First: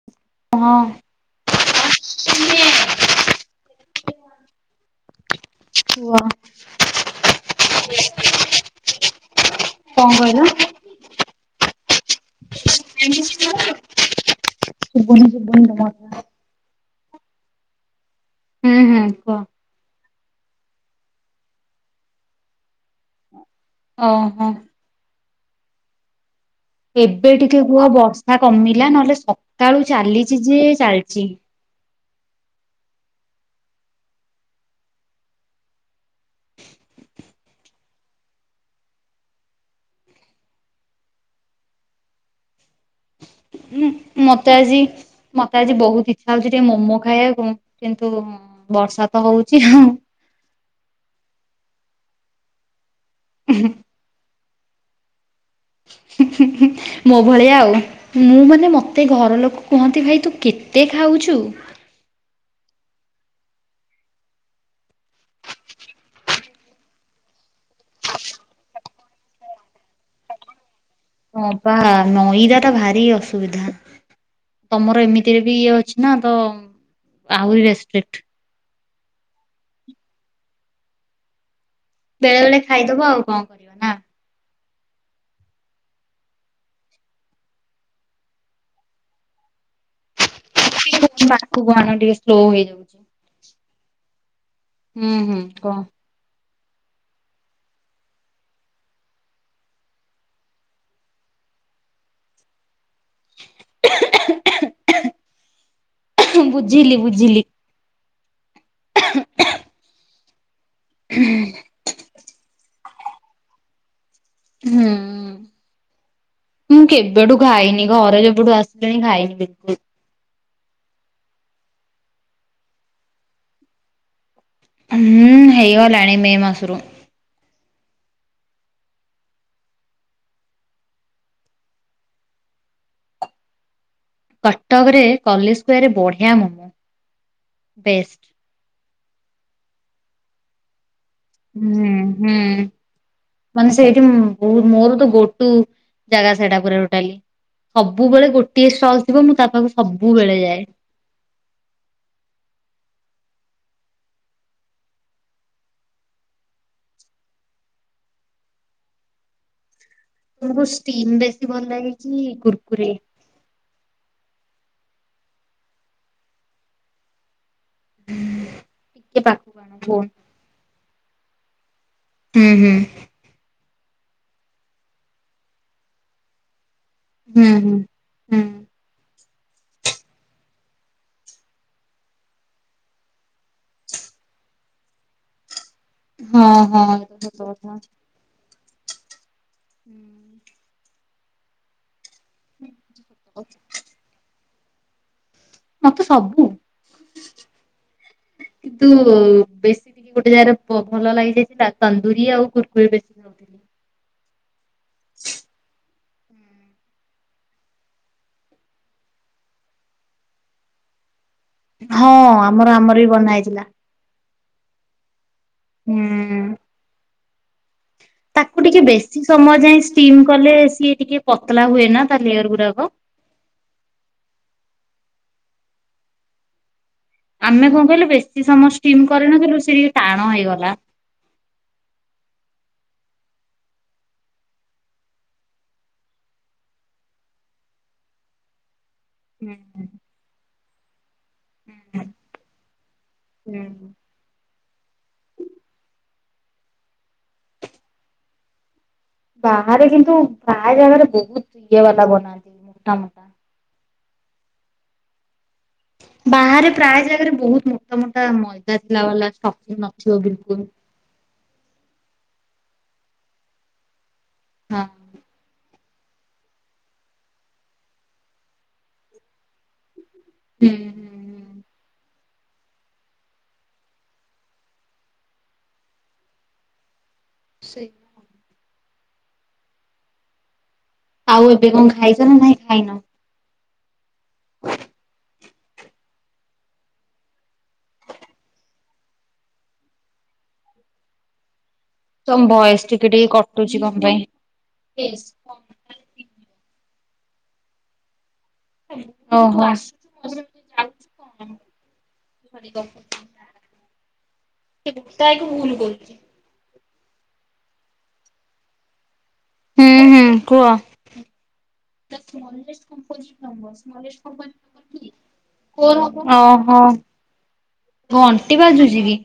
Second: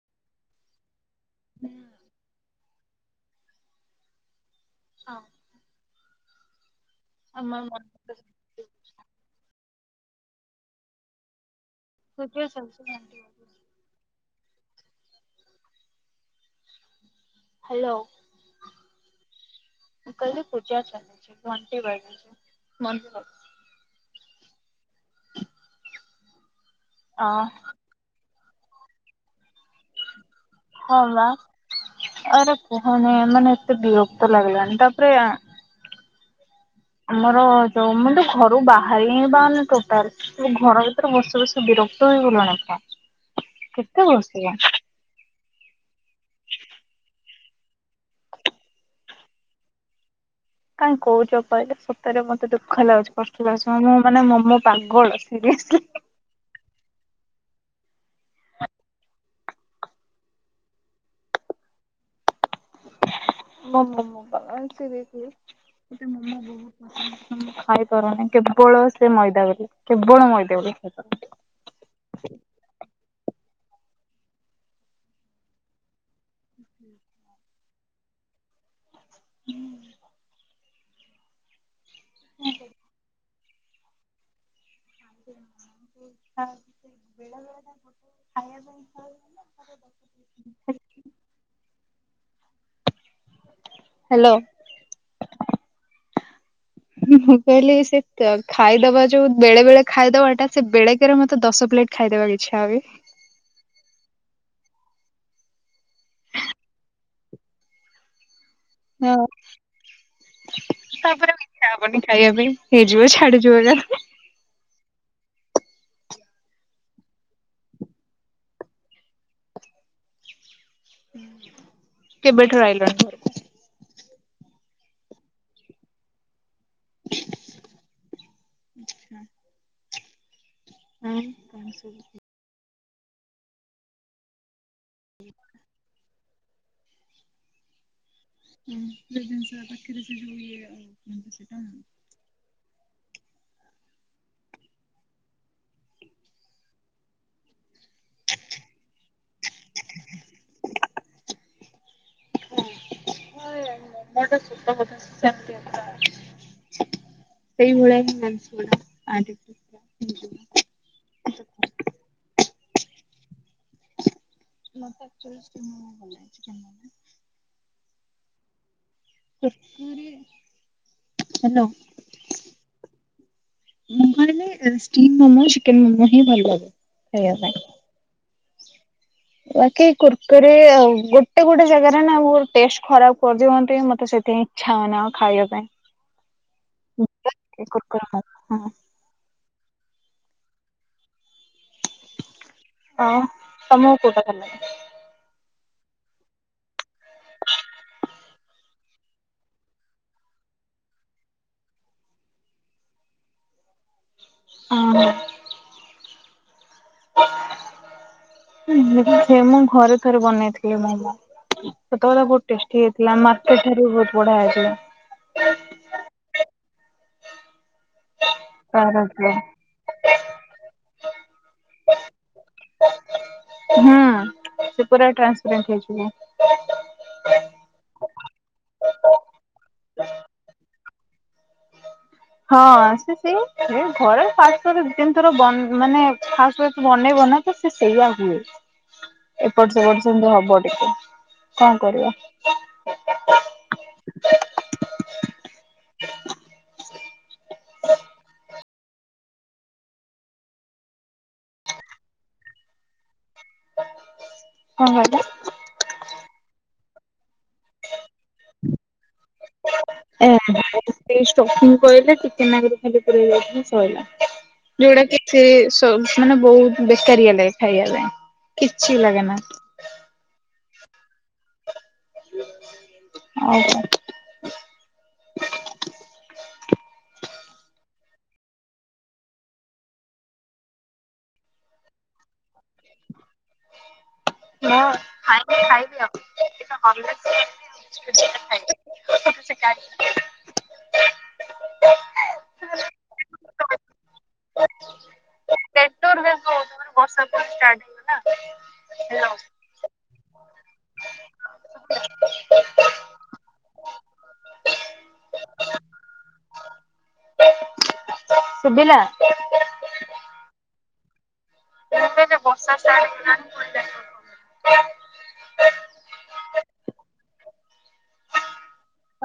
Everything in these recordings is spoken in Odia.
ହଁ [unintelligible] ହଁ। କୁଅ? ଆ ମ ମ୍ [unintelligible] କଣ କହିଲ? [unintelligible] ଶୁବୁନି ଶୁବୁନି ଜମା ଅପା। ହାଲୋ। ହୁଁ ହୁଁ, କୁହ? ମୁଁ କଇଲି ପୂଜା ଚାଲିଚି, ଘଣ୍ଟି ବାଜୁଚି, ମନ୍ଦିର? ଓହୋ। ଏବେ ଟିକେ କୁହ ବର୍ଷା କମିଲା, ନହେଲେ ସକାଳୁ ଚାଲିଛି ଯେ ହଁ ବା, ଚାଲିଛି। ଆରେ କୁହନି, ମାନେ ଏତେ ବିରକ୍ତ ଲାଗିଲାଣିି। ତାପରେ ଆ ଆମର ଯୋଉ ମୁଁ, ତ ଘରୁ ବାହାରି ହିଁ ପାରୁନି ଟୋଟାଲ। ସବୁ ଘର ଭିତରେ ବସି ବସି ବିରକ୍ତ ହେଇଗଲିଣି ତ। ମୁଁ ମତେ ଆଜି ମତେ ଆଜି ବହୁତ ଇଚ୍ଛା ହଉଛି ଟିକେ ମୋମୋ ଖାଇବାକୁ କିନ୍ତୁ ବର୍ଷା ତ ହଉଛି ଆଉ। କାଇଁ କହୁଛ କହିଲେ ସତରେ ମତେ ଦୁଃଖ ଲାଗୁଛି କଷ୍ଟ ଲାଗୁଛି ମାନେ ମୁଁ ମାନେ ମମୋ ପାଗଳ ସିରିଏସଲି। ହୁଁ ହୁଁ ହୁଁ ମୋ ଭଳିଆ ଆଉ। ମୁଁ ମାନେ ମତେ ଘର ଲୋକ କୁହନ୍ତି ଭାଇ ତୁ କେତେ ଖାଉଛୁ। [unintelligible] ମୁଁ ଖାଇପାରୁନି କେବଳ ସେ ମଇଦା ବୋଲି କେବଳ ମଇଦା ବୋଲି ଖାଇପାରୁନି। ହଁ ପା ନଈଦାଟା ଭାରି ଅସୁବିଧା। ତମର ଏମିତିରେ ବି ଇଏ ଅଛି। ତ ଆହୁରି ରେସେପେଟ [inaudible] ବେଳେ ବେଳେ ଖାଇଦବ। ଆଉ କଣ କରିବ? ନା। [inaudible] ପାଖକୁ ଆଣ ଟିକେ ସ୍ଲୋ ହେଇଯାଉଛି। ହ୍ୟାଲୋ। ହୁଁ ହୁଁ କୁହ। ମୁଁ କହିଲି ସେ ଖାଇଦବା ଯୋଉ ବେଳେ ବେଳେ ଖାଇଦବାଟା ସେ ବେଳେକେରେ ମତେ ଦଶ ପ୍ଲେଟ ଖାଇଦବାକୁ ଇଚ୍ଛା ହୁଏ। ବୁଝିଲି ବୁଝିଲି। ହଁ। ତାପରେ ଆଉ ଇଚ୍ଛା ହବନି ଖାଇବା ପାଇଁ। ହେଇଯିବ ଛାଡିଯିବଯାହା। ହୁଁ। ମୁଁ କେବେଠୁ ଖାଇନି ଘରେ ଯେବେଠୁ ଆସିଲିଣି ଖାଇନି ବିଲକୁଲ। କେବେଠାରୁ ଆଇଲଣି? ଘରକୁ? ହୁଁ ହେଇଗଲାଣି ମେ ମାସରୁ। [inaudible] ହୁଁ। କଟକରେ କଲେଜ ସ୍କୋୟାରରେ ବଢ଼ିଆ ମୋମୋ। ବେଷ୍ଟ। [inaudible] ହୁଁ ହୁଁ। ମାନେ ସେଇଠି ମୋର ତ ଗୋଟୁ ଜାଗା ସେଇଟା ପରା ଟୋଟଲି। ସବୁବେଳେ ଗୋଟିଏ ଷ୍ଟଲ ଥିବ। ମୁଁ ତା ପାଖକୁ ସବୁବେଳେ ଯାଏ। [inaudible] ମୋମୋଟା [unintelligible] ସେଇଭଳିଆ ହିଁ [unintelligible] ତମକୁ ଷ୍ଟିମ୍ ବେଶୀ ଭଲ ଲାଗେକି କୁର୍କୁରେ? [inaudible] [unintelligible] ହାଲୋ। ହୁଁ ହୁଁ। ମୁଁ କହିଲି ସ୍ଟିମ୍ ମୋମୋ ଚିକେନ୍ ମୋମୋ ହିଁ ଭଲ୍ଲାଗେ। ହୁଁ ହୁଁ ହୁଁ। ବାକି କୁର୍କୁରି ଆଉ ଗୋଟେ ଗୋଟେ ଜାଗାରେ ନା ମୋର୍ ଟେଷ୍ଟ ଖରାପ୍ କର୍ଦିଅନ୍ତି ମତେ ସେଥିପାଇଁ ଇଛାଉନି ଆଉ ଖାଇବା ପାଇଁ। ହଁ, ହଁ। ସେଇଟା ବି ସତକଥା। କୁର୍କୁରି ଖାଇବା ହଁ। ହୁଁ। ଆଉ ତମକୁ କୋଉଟା ଭଲ ଲାଗେ? ମତେ ସବୁ। କିନ୍ତୁ ବେଶୀ ଗୋଟେ ଜାଗାରେ ବ ଭଲ ଲାଗିଯାଇଛି ତା ତନ୍ଦୁରି ଆଉ କୁୁର୍କୁରି ବେଶୀ ଓକେ। ହଁ, ହଁ। ସେ ମୁଁ ଘରେ ଥରେ ବନେଇଥିଲି ମୋମୋ। ହଁ ସେତବେଳେ ବହୁତ୍ ଆମର ଟେଷ୍ଟି ଆମର ବି ହେଇଥିଲା। ବନା ମର୍କେଟ୍ ହେଇଥିଲା। ଠାରୁ ବହୁତ୍ ବଢିଆ ହେଇଥିଲା। ହୁଁ। ତାକୁ ଟିକେ ତାର ବେଶି ହୁଁ ସମୟ ଯାଏ ଷ୍ଟିମ୍ କଲେ ସିଏ ଟିକେ ପତଳା ହୁଏ ନା ତା ଲେୟର ଗୁଡାକ? ହୁଁ ସେ ପୁରା ଟ୍ରାନ୍ସପେଣ୍ଟ ହେଇଯିବ। ଆମେ କଁ କହିଲୁ ବେଶୀ ସମୟ ଷ୍ଟିମ୍ କରିନ ଥିଲୁ ସେ ଟିକେ ଟାଣ ହେଇଗଲା। ହଁ ସେ ସେଇ ଘରେ ପାଷ୍ଟ ଦି, ତିନି ଥର ମାନେ ଫାଷ୍ଟରେ ବନେଇବ ନାଁ ଉଁ ସେ ସେଇଆ ହୁଏ। ହୁଁ। ଏପଟ୍ ସେପଟ୍ ସେମିତି ହବ ଟିକେ କଣ କରିବା? ହୁଁ। ବାହାରେ କିନ୍ତୁ ପ୍ରାଏ ଜାଗାରେ ବହୁତ ଇଏ ବାଲା ବନାନ୍ତି ମୋଟା ମୋଟା। କଣ କହିଲ? ବାହାରେ ପ୍ରାଏ ଜାଗାରେ ବହୁତ ମୋଟା ମୋଟା ମଇଦା ଥିଲା ବଲା ଷ୍ଟଫିନ ନଥିବ ଏ ବିଲକୁଲ୍। ସେଇ ସ୍ଟଫିଙ୍ଗ୍ କହିଲେ ଟିକେ ନାଗୁରୁ ଖାଲି ପୁରେଇ ଦେଲେ ସଇଲା। ହଁ ହୁଁ ଯୋଉଟା କିଛି ସେ ଯୋଉ ମାନେ ବହୁତ୍ ବେକାରିଆ ଲାଗେ ଖାଇବା ପାଇଁ କିଛି ଲାଗେ ନା। ଉଁହୁଁ, ହୁଁ, ହୁଁ। ଅହ। ସେଈ। ଆଉ ଏବେ କଣ ଖାଇଛ ନା ନାଇଁ ଖାଇନ? ହଁ ଖାଇନି ଖାଇବି ଆଉ [inaudible] [inaudible] ତମ୍ ଭଏସ୍ ଟିକେ ଟିକେ କଟୁଚି କଣ ପାଇଁ? ନେଟୱାର୍କ ଇସୁ ହୋଉଛି ମାନେ ବର୍ଷା ତ ଷ୍ଟାର୍ଟ ହେଇଗଲା। ଓହୋ। [unintelligible] ଏ ବୁଟାଈ କୁ ଭୁଲୁ କହୁଚି। ଶୁଭିଲା। ହୁଁ, ହୁଁ କୁହ? ତ ମନ୍ଦିର ସଙ୍କୋଚିତ ହ [unintelligible] ବ ଓହୋ। ଘଣ୍ଟି ବାଜୁଛି କି?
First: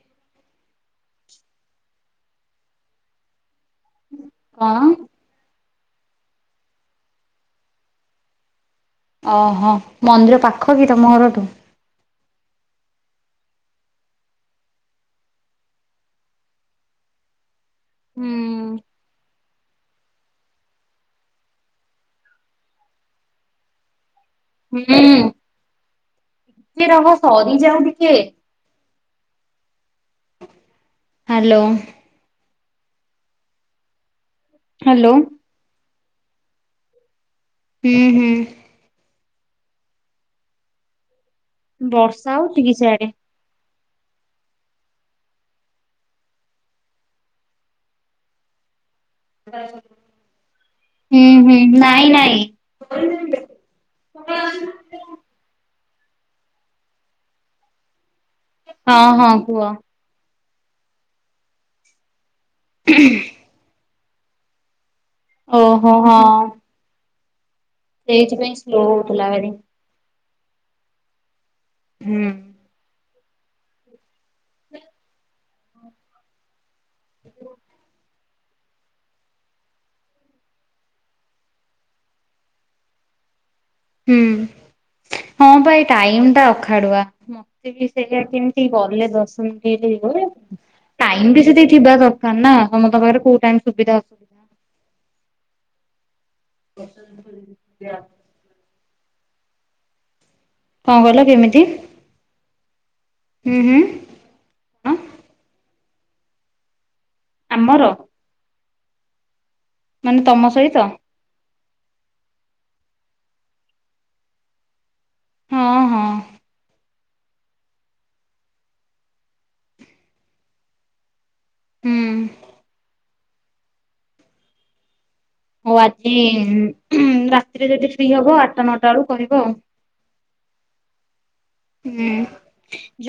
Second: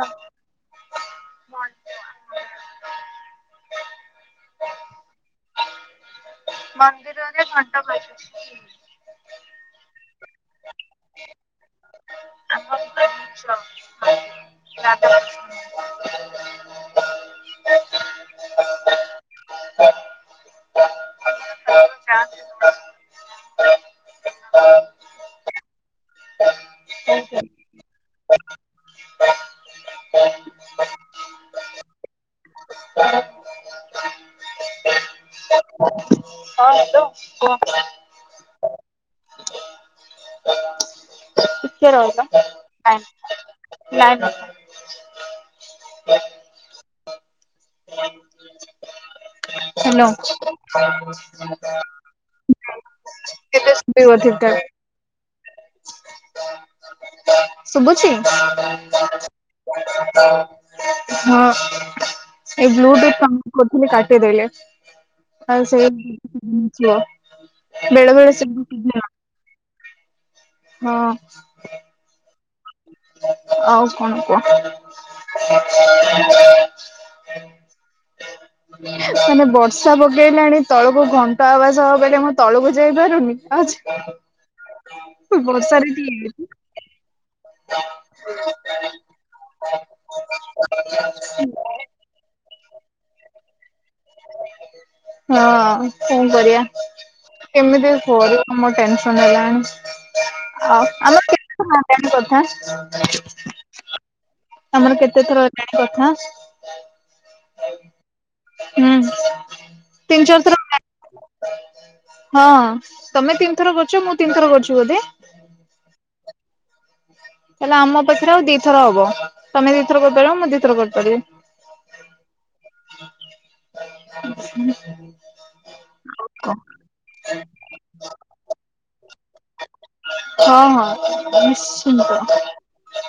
କଣ? ମନ୍ଦିରରେ ଘଣ୍ଟ ବାଜୁଚି। ଅହ ମନ୍ଦିର ପାଖ କି ତମ ଘରଠୁ? [unintelligible] ନାଁତ। ହୁଁ ହୁଁ। ଟିକେ ରହ ସରିଯାଉ ଟିକେ। ହ୍ୟାଲୋ। [inaudible] ହ୍ୟାଲୋ। ହଁ ହାଲୋ କୁହ। ହୁଁ ହୁଁ। ବର୍ଷା ହଉଛିକି ସିଆଡେ। ନା ନା। [inaudible] ହାଲୋ। ହୁଁ ହୁଁ ନାଇଁ [unintelligible] ଠିକ ନାଇଁ ଠାକ। ଶୁଭୁଛି। ହଁ ଏ ବ୍ଲୁଟୁଥ କନେକ୍ଟ କରଥିଲି କାଟିଦଲି। ସେ ଓହୋ ହଁ [inaudible] ବେଳେବେଳେ ସେ [inaudible] କୋଲାବେରୀ ହଁ। ହୁଁ। ଆଉ କଣ କୁହ। ମାନେ ବର୍ଷା ପକେଇଲାଣି ତଳକୁ ଘଣ୍ଟା ଆବାଜ୍ ହେବ ବୋଲି ମୁଁ ତଳକୁ ଯାଇପାରୁନି। ହୁଁ ହଁ ବା ବର୍ଷାରେ ଟାଇମ୍ ଟିକେ ଟା ଅଖାଡୁଆ। ମତେ ବି ସେଇଆ କେମିତି ଗଲେ ଦର୍ଶନ ହେଇଯିବ ଟାଇମ୍ ବି ସେତକି ଥିବା ଦରକାର ନା ସମସ୍ତଙ୍କ ପାଖରେ କୋଉ ଟାଇମ୍ ସୁବିଧା ଅସୁବିଧା। ହଁ କଣ କରିବା କେମିତି କରିବି ମୋର ଟେନ୍ସନ୍ ହେଲାଣି। ଆଉ କଣ ଆମର କହିଲ କେମିତି? କେତେ [inaudible] କଥା। ହୁଁ ହୁଁ। କଣ? ଆମର କେତେ ଥର ହେଲାଣି କଥା? ଆମର। ହୁଁ ମାନେ ତିନି ଚାର ତମ ଥର ସହିତ ହେଲାଣି। ହଁ ତମେ ତିନିଥର କରିଛ ମୁଁ ତିନିଥର କରିଛି ବୋଧେ। ହଁ ହଁ। ତାହେଲେ ଆମ ପାଖରେ ଆଉ ଦି ଥର ହବ ତମେ ଦି ଥର କରିପାରିବ ମୁଁ ଦି ଥର କରିପାରିବି। ହୁଁ। ଉଁ ହୁଁ। ହଉ ଆଜି ରାତିରେ ଯଦି ଫ୍ରି ହେବ ଆଠଟା ନଅଟା ବେଳୁ କରିବ। ହଁ ହଁ। ହୁଁ ନିଶ୍ଚିନ୍ତ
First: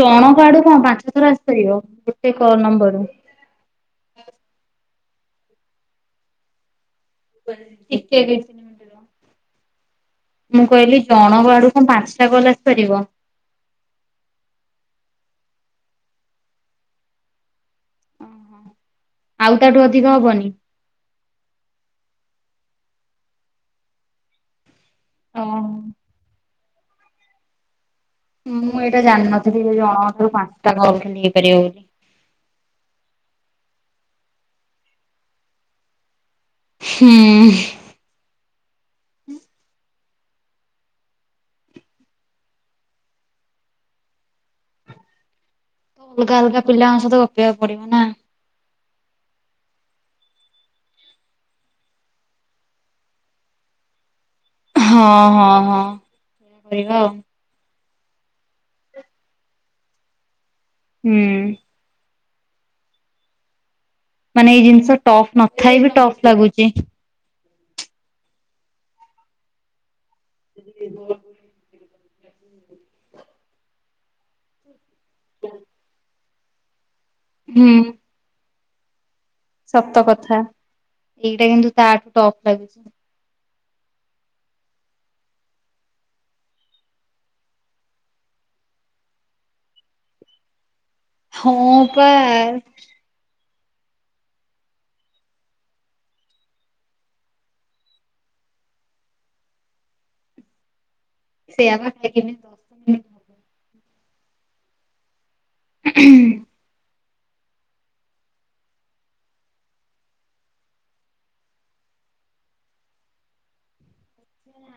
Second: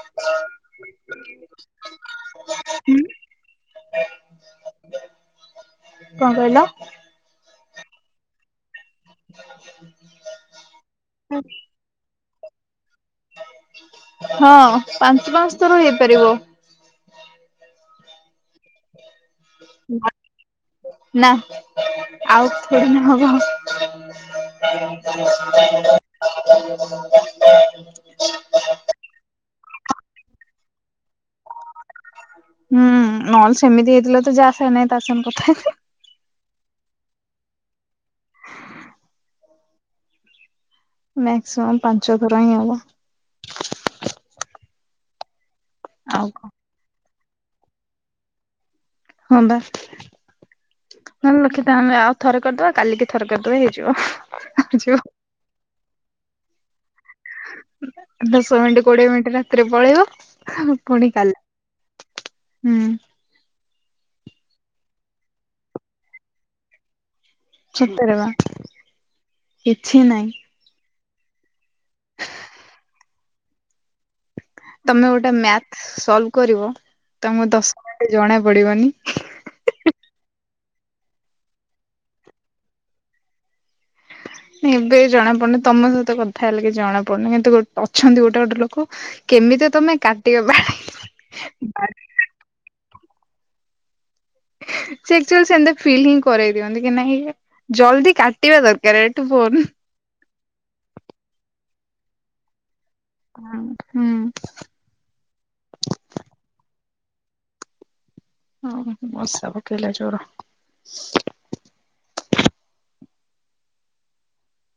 ଜଣକ ଆଡୁ କଣ ପାଞ୍ଚ ଥର ଆସିପାରିବ ଗୋଟେ କ ନମ୍ବରରୁ। କଣ କହିଲ? [unintelligible] ଟିକେ ବେଶୀ। [unintelligible] ମୁଁ କହିଲି ଜଣଙ୍କ ଆଡୁ କଣ ପାଞ୍ଚଟା କଲ୍ ଆସିପାରିବ। ହଁ ପାଞ୍ଚ ପାଞ୍ଚ ଥର ହେଇପାରିବ। ଆଉ ତାଠୁ ଅଧିକ ହବନି? ନା ଆଉ କଉ ଦିନ ହବ। [inaudible] ଓହୋ ମୁଁ ଏଇଟା ଜାଣିନଥିଲି ଯେ ଜଣକ ଠାରୁ ପାଁଶଟା କଲ୍ ଖାଲି ହେଇପାରିବ ବୋଲି। ହୁଁ ନହେଲେ ସେମିତି ହେଇଥିଲେ ତ ଯାହା ସଙ୍ଗେ ନାଇଁ ତା ସାଙ୍ଗେ କଥା ହେଇଥାନ୍ତୁ। ହୁଁ। ମ୍ୟାକ୍ସିମମ୍ ପାଞ୍ଚଥର ହିଁ ହବ। ତ ଆଉ ଅଲଗା କଣ। ଅଲଗା ପିଲାଙ୍କ ସହିତ ଗପିବାକୁ ପଡିବ ନା? ହଁ ବା। ନହଲେ ଲଖିତା ଆମେ ଆଉ ଥରେ କରଦବା କାଲିକି ଥରେ କରଦବା ହେଇଯିବ। ହେଇଯିବ। ହଁ ହଁ ହଁ ସେଇଆ କରିବା ଆଉ। ଦଶ ମିଣ୍ଟି କୋଡ଼ିଏ ମିଣ୍ଟି ରାତିରେ ପଳେଇବ ଫୁଣି ହୁଁ କାଲା। ହୁଁ। ମାନେ ଏଇ ଜିନିଷ ଟଫ୍ ନଥାଇ ବି ଟଫ୍ ଲାଗୁଚି। ଛତରେ ବା କିଛି ନାଇଁ। ସେହି ହୁଅ ତମେ ଗୋଟେ ମ୍ୟାଥ୍ ସଲଭ କରିବ ତମକୁ ହୁଁ। ଦଶ ମିଣ୍ଟି ଜଣା ପଡ଼ିବନି। ସତ କଥା ଏଇଟା କିନ୍ତୁ ତାଠୁ ଟଫ୍ ଲାଗୁଚି। ନାଇଁ ଏବେ ଜଣାପଡ଼ୁନି ତମ ସହିତ କଥା ହେଲେ କି ଜଣାପଡ଼ୁନି କିନ୍ତୁ ଗୋଟ ଅଛନ୍ତି ଗୋଟେ ଗୋଟେ ଲୋକ କେମିତି ରେ ତମେ କାଟିବ ଭାଇ। ହଁ ପା ସେ ଏକ୍ଚୁଆଲି ସେନ୍ତା ଫିଲ୍ ହିଁ କରେଇ ଦିଅନ୍ତି କି ନାହିଁ ଇଏ ଜଲ୍ଦି କାଟିବା ଦରକାର ଏଇଠୁ ଫୋନ୍। ସେଇଆ ବା ଭାଇ କେମିତ ରଖ ହଁ ହୁଁ। ଉଁ ଉଁହୁଁ। ହଁ ହଁ ବର୍ଷା ପକେଇଲା ଜୋର।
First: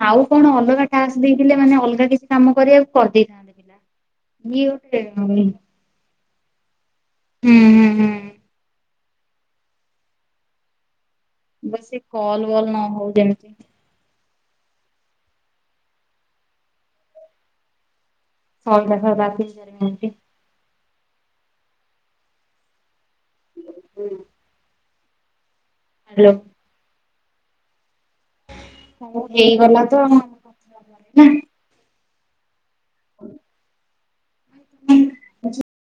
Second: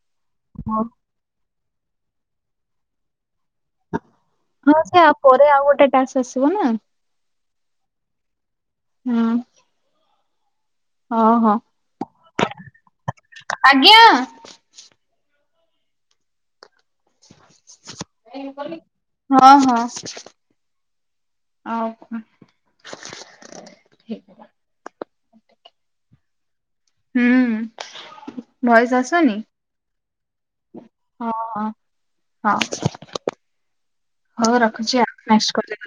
ଆଉ କଣ ହଉ ଅଲଗା ଟାକ୍ସ ଦେଇଥିଲେ ମାନେ ଅଲଗା କିଛି କାମ କରିବାକୁ କରିଦେଇଥାନ୍ତେ ପିଲା। ଇଏ ହଁ ଗୋଟେ ସେ ଆଉ ହୁଁ ପରେ ଆଉ ଗୋଟେ ଟାସ୍ ଆସିବ ନା। ଉଁ ହୁଁ। ହୁଁ ହୁଁ। ହଁ ହଁ। ବେଶି କଲ ବଲ ନ ହଉ ଯେମତି। ଆଜ୍ଞା। ସଇଲା ସଇଲା ତିନି ହଁ ଚାରି ହଁ। ମିନିଟ୍। ଆଉ କଣ ହେଇଗରା ହାଲୋ। ହୁଁ ଭଏସ ହଉ ଆସପାରୁନି ହେଇଗଲା ତ ନା। ହଁ। ହଁ। ହଉ ରଖୁଚି ଆ ନେକ୍ସଟ କଲରେ କଥ